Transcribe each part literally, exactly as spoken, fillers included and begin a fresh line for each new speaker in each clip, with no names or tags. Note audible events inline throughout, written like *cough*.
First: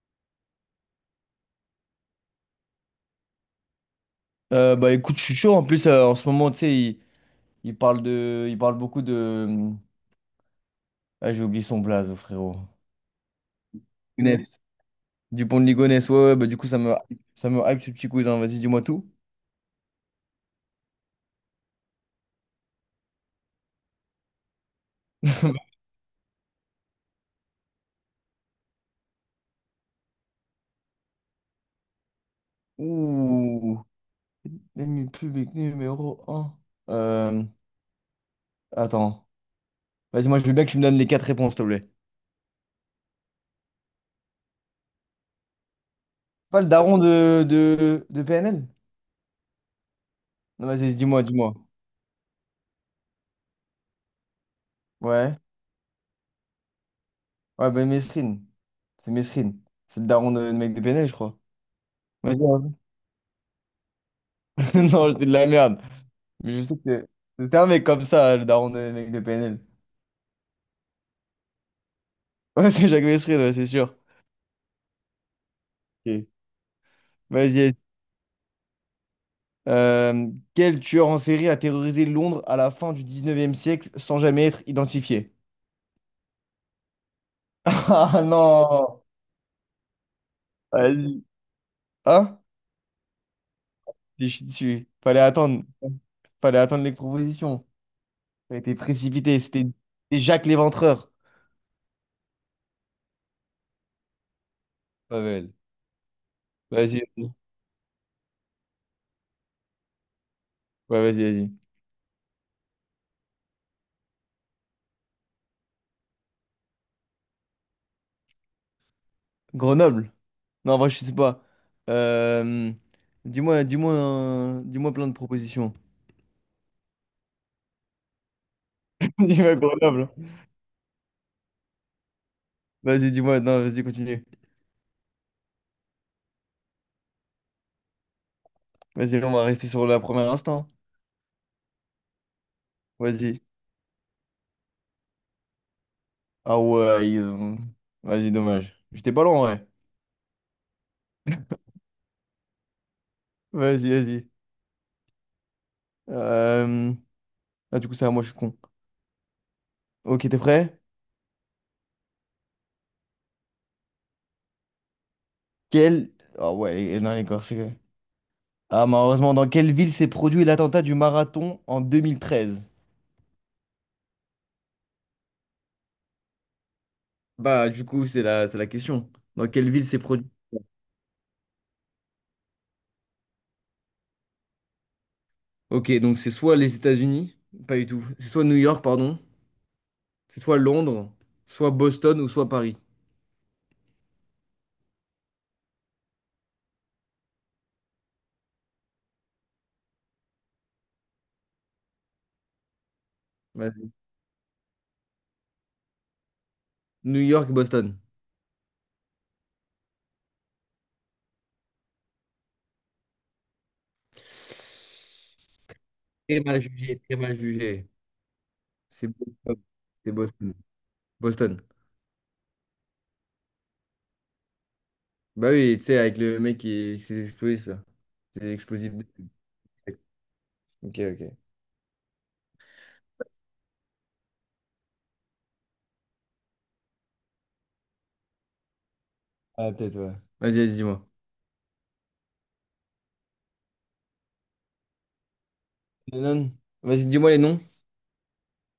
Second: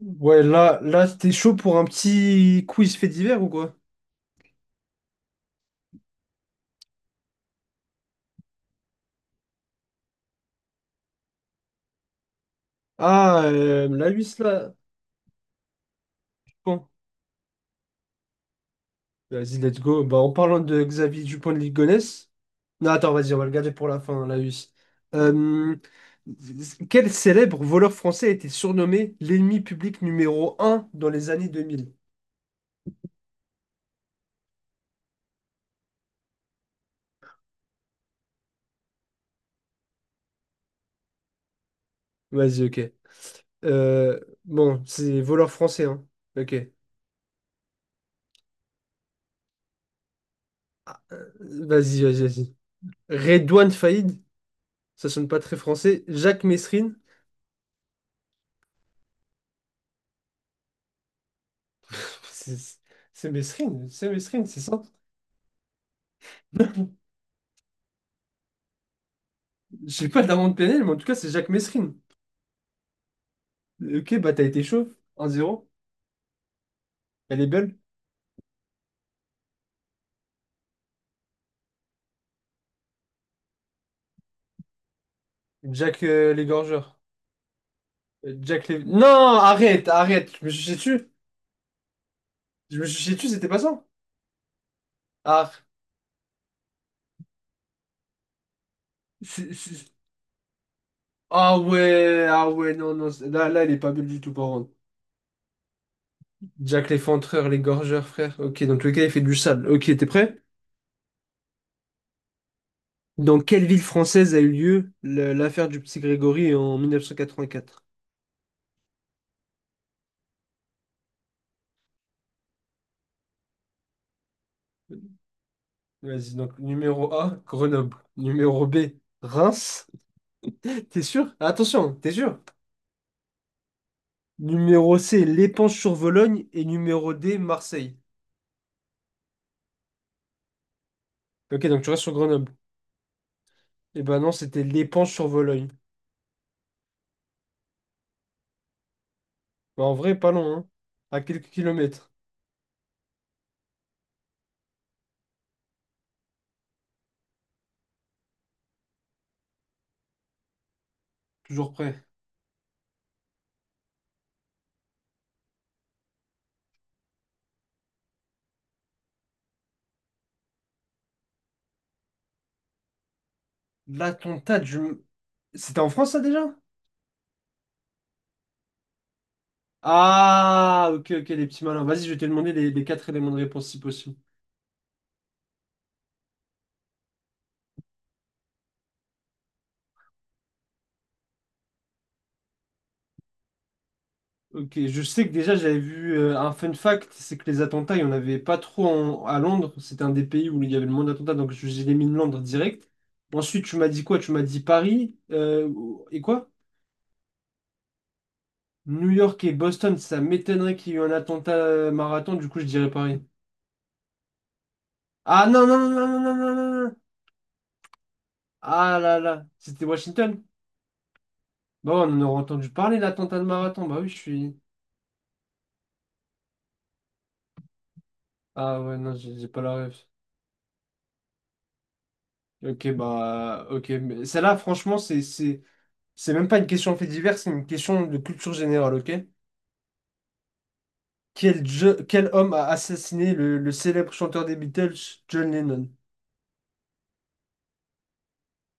Ouais, là, là, t'es chaud pour un petit quiz fait divers ou quoi?
Euh, bah écoute, je suis chaud. En plus, euh, en ce moment, tu sais, il, il parle de, il parle beaucoup de. hum, Ah, j'ai oublié son blaze, frérot.
Ah, euh, la Luis,
Younes.
là.
Du pont de Ligonnès, ouais, ouais, bah du coup, ça
Bon,
me, ça me hype ce petit cousin. Vas-y, dis-moi tout.
vas-y, let's go. Bah, en parlant de Xavier Dupont de Ligonnès. Non, attends, vas-y, on va le garder pour la fin, la Luis. Euh,
*laughs*
Quel célèbre voleur français a été surnommé l'ennemi public numéro un dans les années deux mille?
Ouh, l'ennemi public numéro un. Euh, attends. Vas-y, moi, je veux bien que tu me donnes les quatre réponses, s'il te plaît.
Vas-y, ok. Euh, bon, c'est voleur français, hein. Ok.
Pas le daron de, de, de P N L? Non, vas-y, dis-moi, dis-moi.
Vas-y, vas-y, vas-y. Redouane Faïd, ça sonne
Ouais.
pas très français. Jacques Messrine,
Ouais, bah Mesrine. C'est Mesrine. C'est le daron de, de mec de P N L, je crois. Vas-y,
C'est
hein.
c'est Mesrine, c'est Mesrine, c'est
*laughs*
ça.
Non, c'est de la merde. Mais je sais
*laughs*
que c'était un mec comme ça, le daron des mecs de P N L.
J'ai pas de l'amende pénale, mais en tout cas, c'est Jacques Mesrine.
*laughs* Ouais, c'est Jacques Mesril, ouais, c'est sûr.
Ok, bah t'as été chauve. un zéro,
Ok.
elle est
Vas-y, vas-y.
belle.
Euh, quel tueur en série a terrorisé Londres à la fin du dix-neuvième siècle sans jamais être identifié?
Jack euh, l'égorgeur.
*laughs* Ah
Euh, Jack les...
non!
Non, arrête, arrête. Je me suis chié dessus.
Vas-y. Hein?
Je me suis chié dessus, c'était pas ça.
Je suis dessus. Fallait
Ah,
attendre. Fallait attendre les propositions. Ça a été précipité.
c'est-
C'était
c'est-
c'était Jacques l'Éventreur.
ah ouais, ah ouais, non, non. c'est- Là, là, elle est pas belle du tout, par contre.
Pas belle.
Jack
Vas-y, vas-y.
l'effondreur, l'égorgeur, frère. Ok, donc le gars, il fait du sable. Ok, t'es prêt?
Ouais, vas-y, vas-y.
Dans quelle ville française a eu lieu le- l'affaire du petit Grégory en mille neuf cent quatre-vingt-quatre?
Grenoble. Non, en vrai, je sais pas. Euh, Dis-moi, dis-moi, un- dis-moi plein de propositions.
Vas-y, donc numéro A, Grenoble. Numéro B,
*laughs* Dis-moi
Reims.
Grenoble.
*laughs* T'es sûr? Attention, t'es sûr?
Vas-y, dis-moi. Non, vas-y, continue.
Numéro C, L'éponge-sur-Vologne. Et numéro D, Marseille.
Vas-y, on va rester sur la première instant.
Ok, donc tu restes sur Grenoble.
Vas-y.
Eh ben non, c'était L'éponge-sur-Vologne.
Ah ouais, ils ont- vas-y, dommage. J'étais pas loin, ouais.
Bah, en vrai, pas loin, hein. À quelques kilomètres.
Vas-y, vas-y. Euh, Ah, du coup, ça, moi, je suis con. Ok, t'es prêt?
Toujours près.
Quel. Ah ouais, les- non, les Corses, c'est. Ah, malheureusement, dans quelle ville s'est produit l'attentat du marathon en deux mille treize?
L'attentat du... C'était en France, ça, déjà?
Bah, du coup, c'est la, c'est la question. Dans quelle ville s'est produit.
Ah, ok, ok, les petits malins. Vas-y, je vais te demander les, les quatre éléments de réponse, si possible.
Ok, donc c'est soit les États-Unis, pas du tout. C'est soit New York, pardon. C'est soit Londres, soit Boston ou soit Paris.
Ok, je sais que déjà j'avais vu euh, un fun fact, c'est que les attentats, il n'y en avait pas trop en- à Londres. C'était un des pays où il y avait le moins d'attentats, donc je- j'ai mis Londres direct. Ensuite, tu m'as
Vas-y.
dit quoi? Tu m'as dit Paris, euh, et quoi?
New York, Boston.
New York et Boston, ça m'étonnerait qu'il y ait eu un attentat euh, marathon, du coup je dirais Paris. Ah non, non, non, non, non,
Très
non, non,
mal
non, non.
jugé, très mal jugé.
Ah
C'est
là
Boston.
là, c'était
C'est
Washington?
Boston. Boston.
Bah ouais, on en aurait entendu parler, l'attentat de marathon. Bah oui, je suis.
Bah oui, tu sais, avec le mec qui s'est explosé, là. C'est
Ah
explosif.
ouais, non, j'ai j'ai pas la ref.
Ok, ok.
Ok, bah, ok, mais celle-là, franchement, c'est. c'est- c'est même pas une question de fait divers, c'est une question de culture générale, ok?
Ah, peut-être, ouais. Vas-y, vas-y, dis-moi.
Quel, je- quel homme a assassiné le, le célèbre chanteur des Beatles, John Lennon?
Lennon. Vas-y, dis-moi les noms.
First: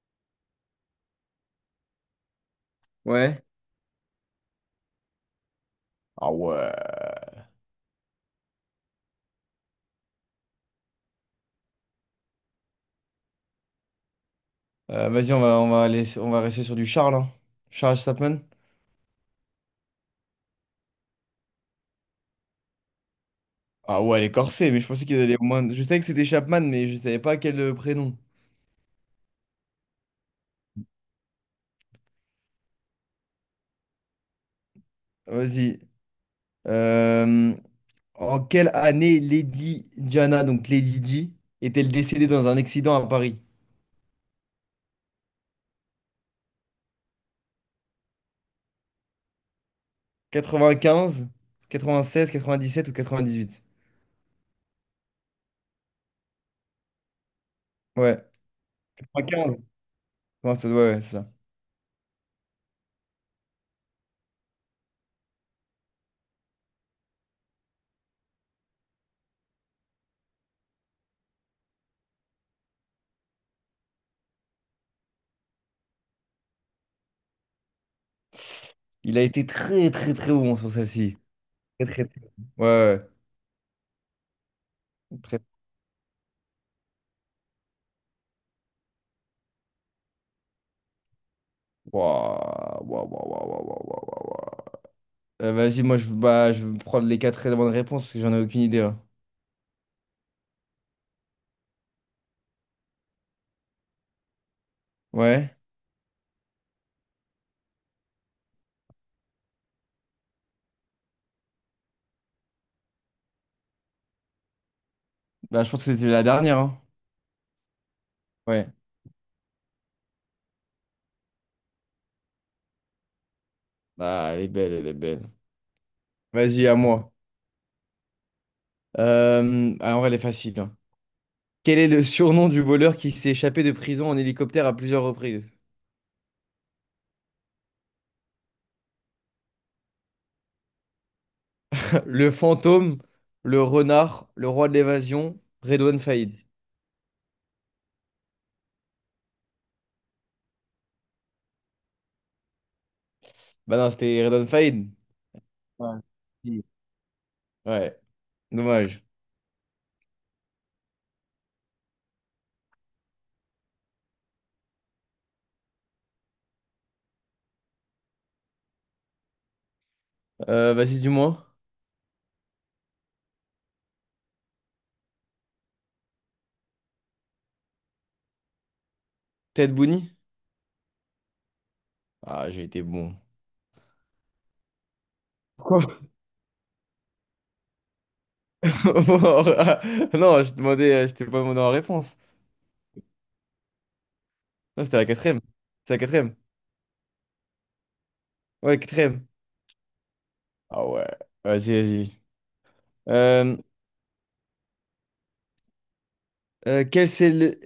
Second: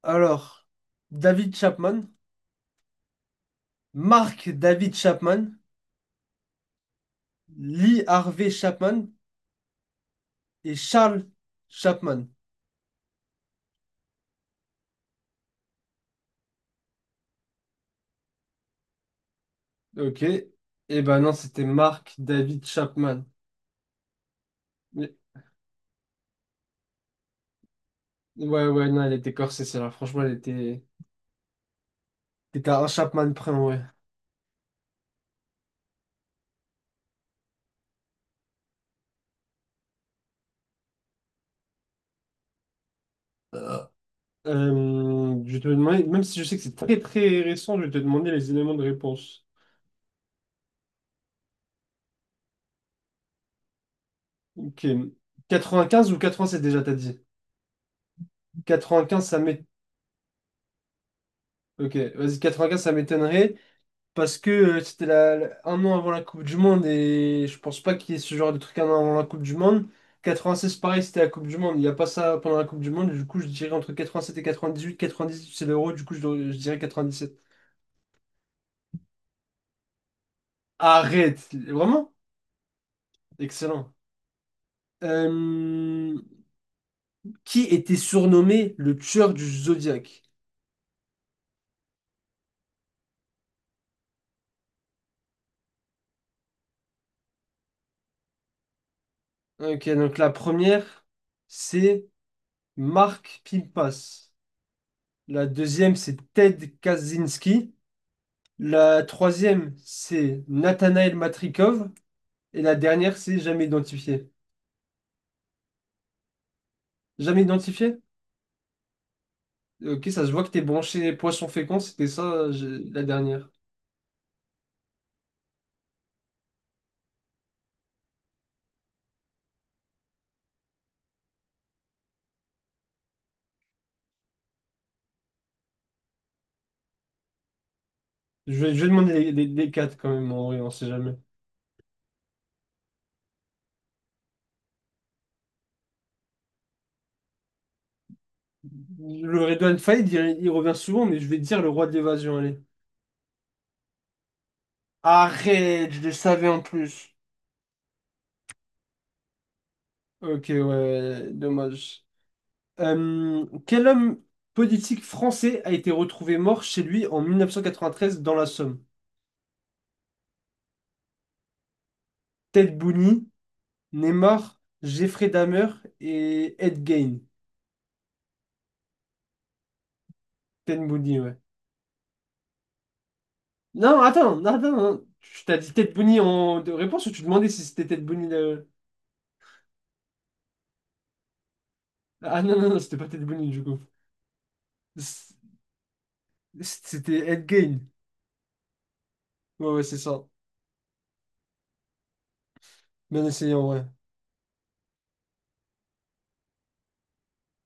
Alors, David Chapman,
Ouais.
Mark David Chapman,
Ah ouais.
Lee Harvey Chapman et Charles Chapman.
Euh, vas-y, on va, on va aller, on va rester sur du Charles, hein. Charles Chapman.
Ok. Eh ben non, c'était Mark David Chapman.
Ah ouais, les corsets mais je pensais
Mais
qu'ils allaient au moins. Je savais que c'était Chapman, mais je savais pas quel euh, prénom.
ouais, ouais, non, elle était corsée, celle-là. Franchement, elle était... T'étais à un Chapman près, ouais.
Vas-y. Euh, En quelle année Lady Diana, donc Lady Di, est-elle décédée dans un accident à Paris?
Euh, je vais te demander, même si je sais que c'est très très récent, je vais te demander les éléments de réponse.
quatre-vingt-quinze, quatre-vingt-seize, quatre-vingt-dix-sept ou quatre-vingt-dix-huit?
Ok. Quatre-vingt-quinze ou quatre-vingt-sept déjà, t'as dit.
Ouais.
Quatre-vingt-quinze, ça
quatre-vingt-quinze.
m'é...
Ouais, ça- ouais, ouais, c'est ça.
Ok, vas-y, quatre quatre-vingt-quinze, ça m'étonnerait parce que euh, c'était la, la- un an avant la Coupe du Monde et je pense pas qu'il y ait ce genre de truc un an avant la Coupe du Monde. Quatre-vingt-seize, pareil, c'était la Coupe du Monde. Il n'y a pas ça pendant la Coupe du Monde. Du coup, je dirais entre quatre-vingt-sept et quatre-vingt-dix-huit. quatre-vingt-dix-huit, c'est l'euro. Du coup, je, je dirais sept.
Il a été très très très bon sur celle-ci.
Arrête!
Très très
Vraiment?
très. Bon. Ouais, ouais.
Excellent.
Ouais. Très.
Euh, Qui était surnommé le tueur du Zodiaque?
Waouh, waouh, waouh, waouh, waouh, waouh, waouh, waouh. Euh, vas-y, moi je, bah, je vais prendre les quatre bonnes réponses parce que j'en ai aucune idée là.
Ok, donc la première, c'est Mark Pimpas. La
Ouais.
deuxième, c'est Ted Kaczynski. La troisième, c'est Nathanaël Matrikov. Et la dernière, c'est jamais identifié.
Bah, je pense que c'était la dernière, hein.
Jamais identifié?
Ouais.
Ok, ça se voit que t'es branché poisson fécond, c'était ça euh, je- la dernière.
Ah, elle est belle, elle est belle. Vas-y, à moi. Euh, ah, en vrai, elle est facile, hein. Quel est le surnom du voleur qui s'est échappé de prison en hélicoptère à plusieurs reprises?
Je vais, je vais demander les, les- les quatre quand même, en vrai, on sait jamais.
*laughs* Le fantôme, le renard, le roi de l'évasion, Redouane Faïd.
Le Redouane Faïd, il, il revient souvent, mais je vais dire le roi de l'évasion, allez.
Bah non, c'était Redouane Faïd.
Arrête,
Ouais.
je le savais en
Si.
plus.
Ouais, dommage.
Ok, ouais, ouais, dommage. Euh, quel homme politique français a été retrouvé mort chez lui en dix-neuf cent quatre-vingt-treize dans la Somme?
Euh, vas-y, dis-moi.
Ted Bundy, Neymar, Jeffrey Dahmer et Ed Gein.
Ted Bundy?
Ted Bundy, ouais.
Ah, j'ai été bon.
Non, attends, non, attends, non. Tu t'as dit
Quoi?
Ted Bundy en de réponse ou tu demandais si c'était Ted Bundy le-
*laughs* Non, je demandais, euh, je t'ai pas demandé en réponse.
ah non, non, non, c'était pas Ted Bundy du coup.
Non, c'était la
C-
quatrième. C'est la quatrième.
C'était Ed Gein.
Ouais, quatrième.
Ouais, ouais, c'est ça.
Ah ouais, vas-y, vas-y.
Bien essayé
Euh,
en vrai.
euh, quel c'est le.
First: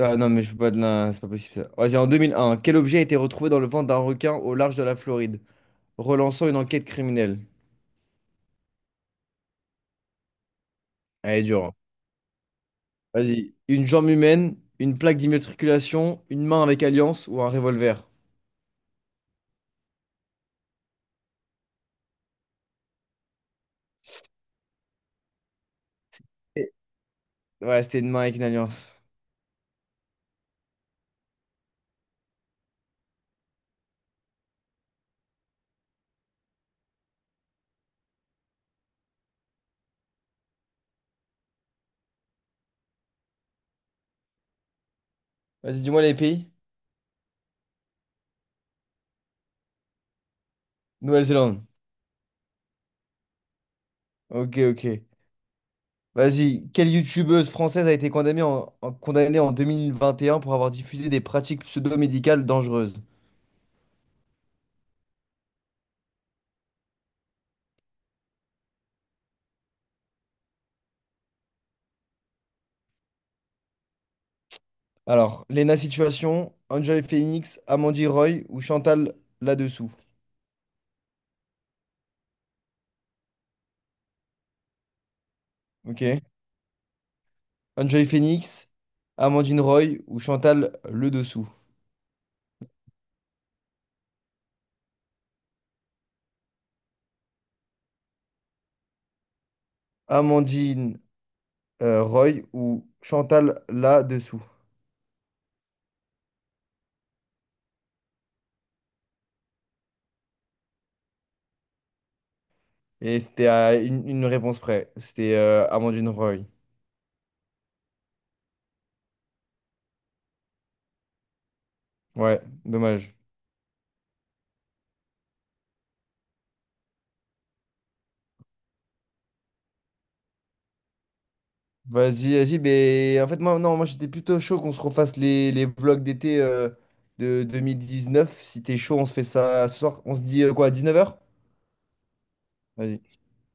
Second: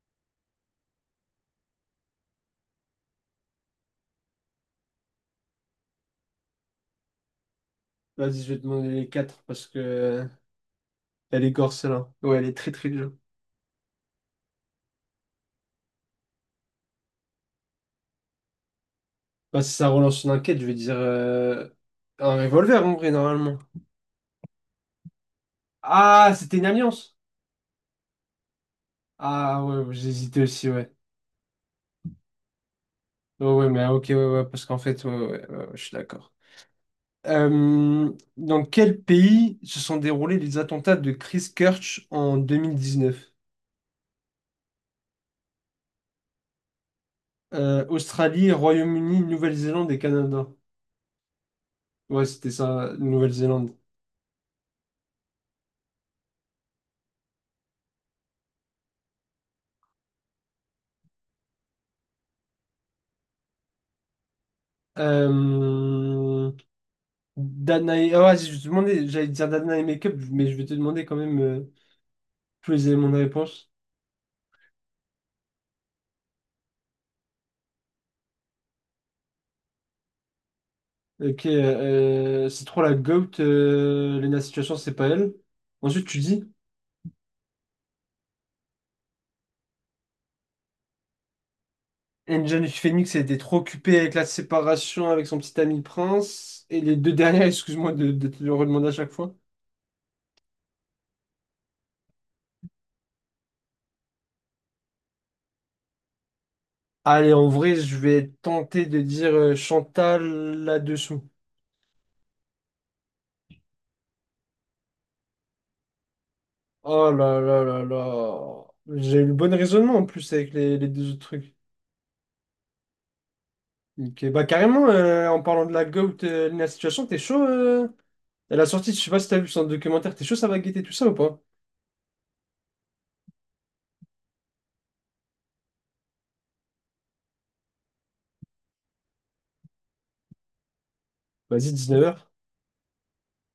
Ah non, mais je peux pas de la. C'est pas possible ça. Vas-y, en deux mille un, quel objet a été retrouvé dans le ventre d'un requin au large de la Floride, relançant une enquête criminelle?
Vas-y, je vais te demander les quatre parce que.
Elle est
Elle est
dure,
gore,
hein.
celle-là. Ouais, elle est très très dure.
Vas-y, une jambe humaine, une plaque d'immatriculation, une main avec alliance ou un revolver?
Bah, si ça relance une enquête, je vais dire euh, un revolver en vrai, normalement. Ah, c'était une
Et-
alliance.
Ouais, c'était une main avec une alliance.
Ah ouais, j'hésitais aussi, ouais. Ouais, ouais, mais ok, ouais, ouais, parce qu'en fait, ouais, ouais, ouais, ouais, je suis d'accord. Euh, dans quel pays se sont déroulés les attentats de Christchurch en deux mille dix-neuf?
Vas-y, dis-moi les pays.
Euh, Australie, Royaume-Uni, Nouvelle-Zélande et Canada.
Nouvelle-Zélande.
Ouais, c'était ça, Nouvelle-Zélande.
Ok, ok. Vas-y, quelle youtubeuse française a été condamnée en, en- condamnée en deux mille vingt et un pour avoir diffusé des pratiques pseudo-médicales dangereuses?
Euh, Danae. Ah ouais, si, je vais te demander, j'allais dire Danae Makeup, mais je vais te demander quand même euh, tous les éléments de réponse.
Alors, Lena Situation, Enjoy Phoenix, Amandine Roy ou Chantal là-dessous.
Ok, euh, c'est trop la GOAT, euh, Lena Situation, c'est pas elle. Ensuite, tu
Ok.
dis,
Enjoy Phoenix, Amandine Roy ou Chantal le dessous.
Angel Phoenix elle était trop occupée avec la séparation avec son petit ami Prince. Et les deux dernières, *laughs* excuse-moi de, de te le redemander à chaque fois.
Amandine euh, Roy ou Chantal là-dessous.
Allez, en vrai, je vais tenter de dire euh, Chantal là-dessous.
Et c'était à une, une réponse près. C'était euh, Amandine Roy.
Oh là là là là. J'ai eu le bon raisonnement en plus avec les les deux autres trucs.
Ouais, dommage.
Ok, bah carrément, euh, en parlant de la GOAT, euh, la situation, t'es chaud euh, elle a sorti, je sais pas si t'as vu son documentaire, t'es chaud, ça va guetter tout ça ou pas?
Vas-y, vas-y, mais en fait, moi, non, moi j'étais plutôt chaud qu'on se refasse les, les vlogs d'été euh, de deux mille dix-neuf. Si t'es chaud, on se fait ça ce soir. On se dit euh, quoi, dix-neuf heures?
Vas-y, dix-neuf heures.
Vas-y.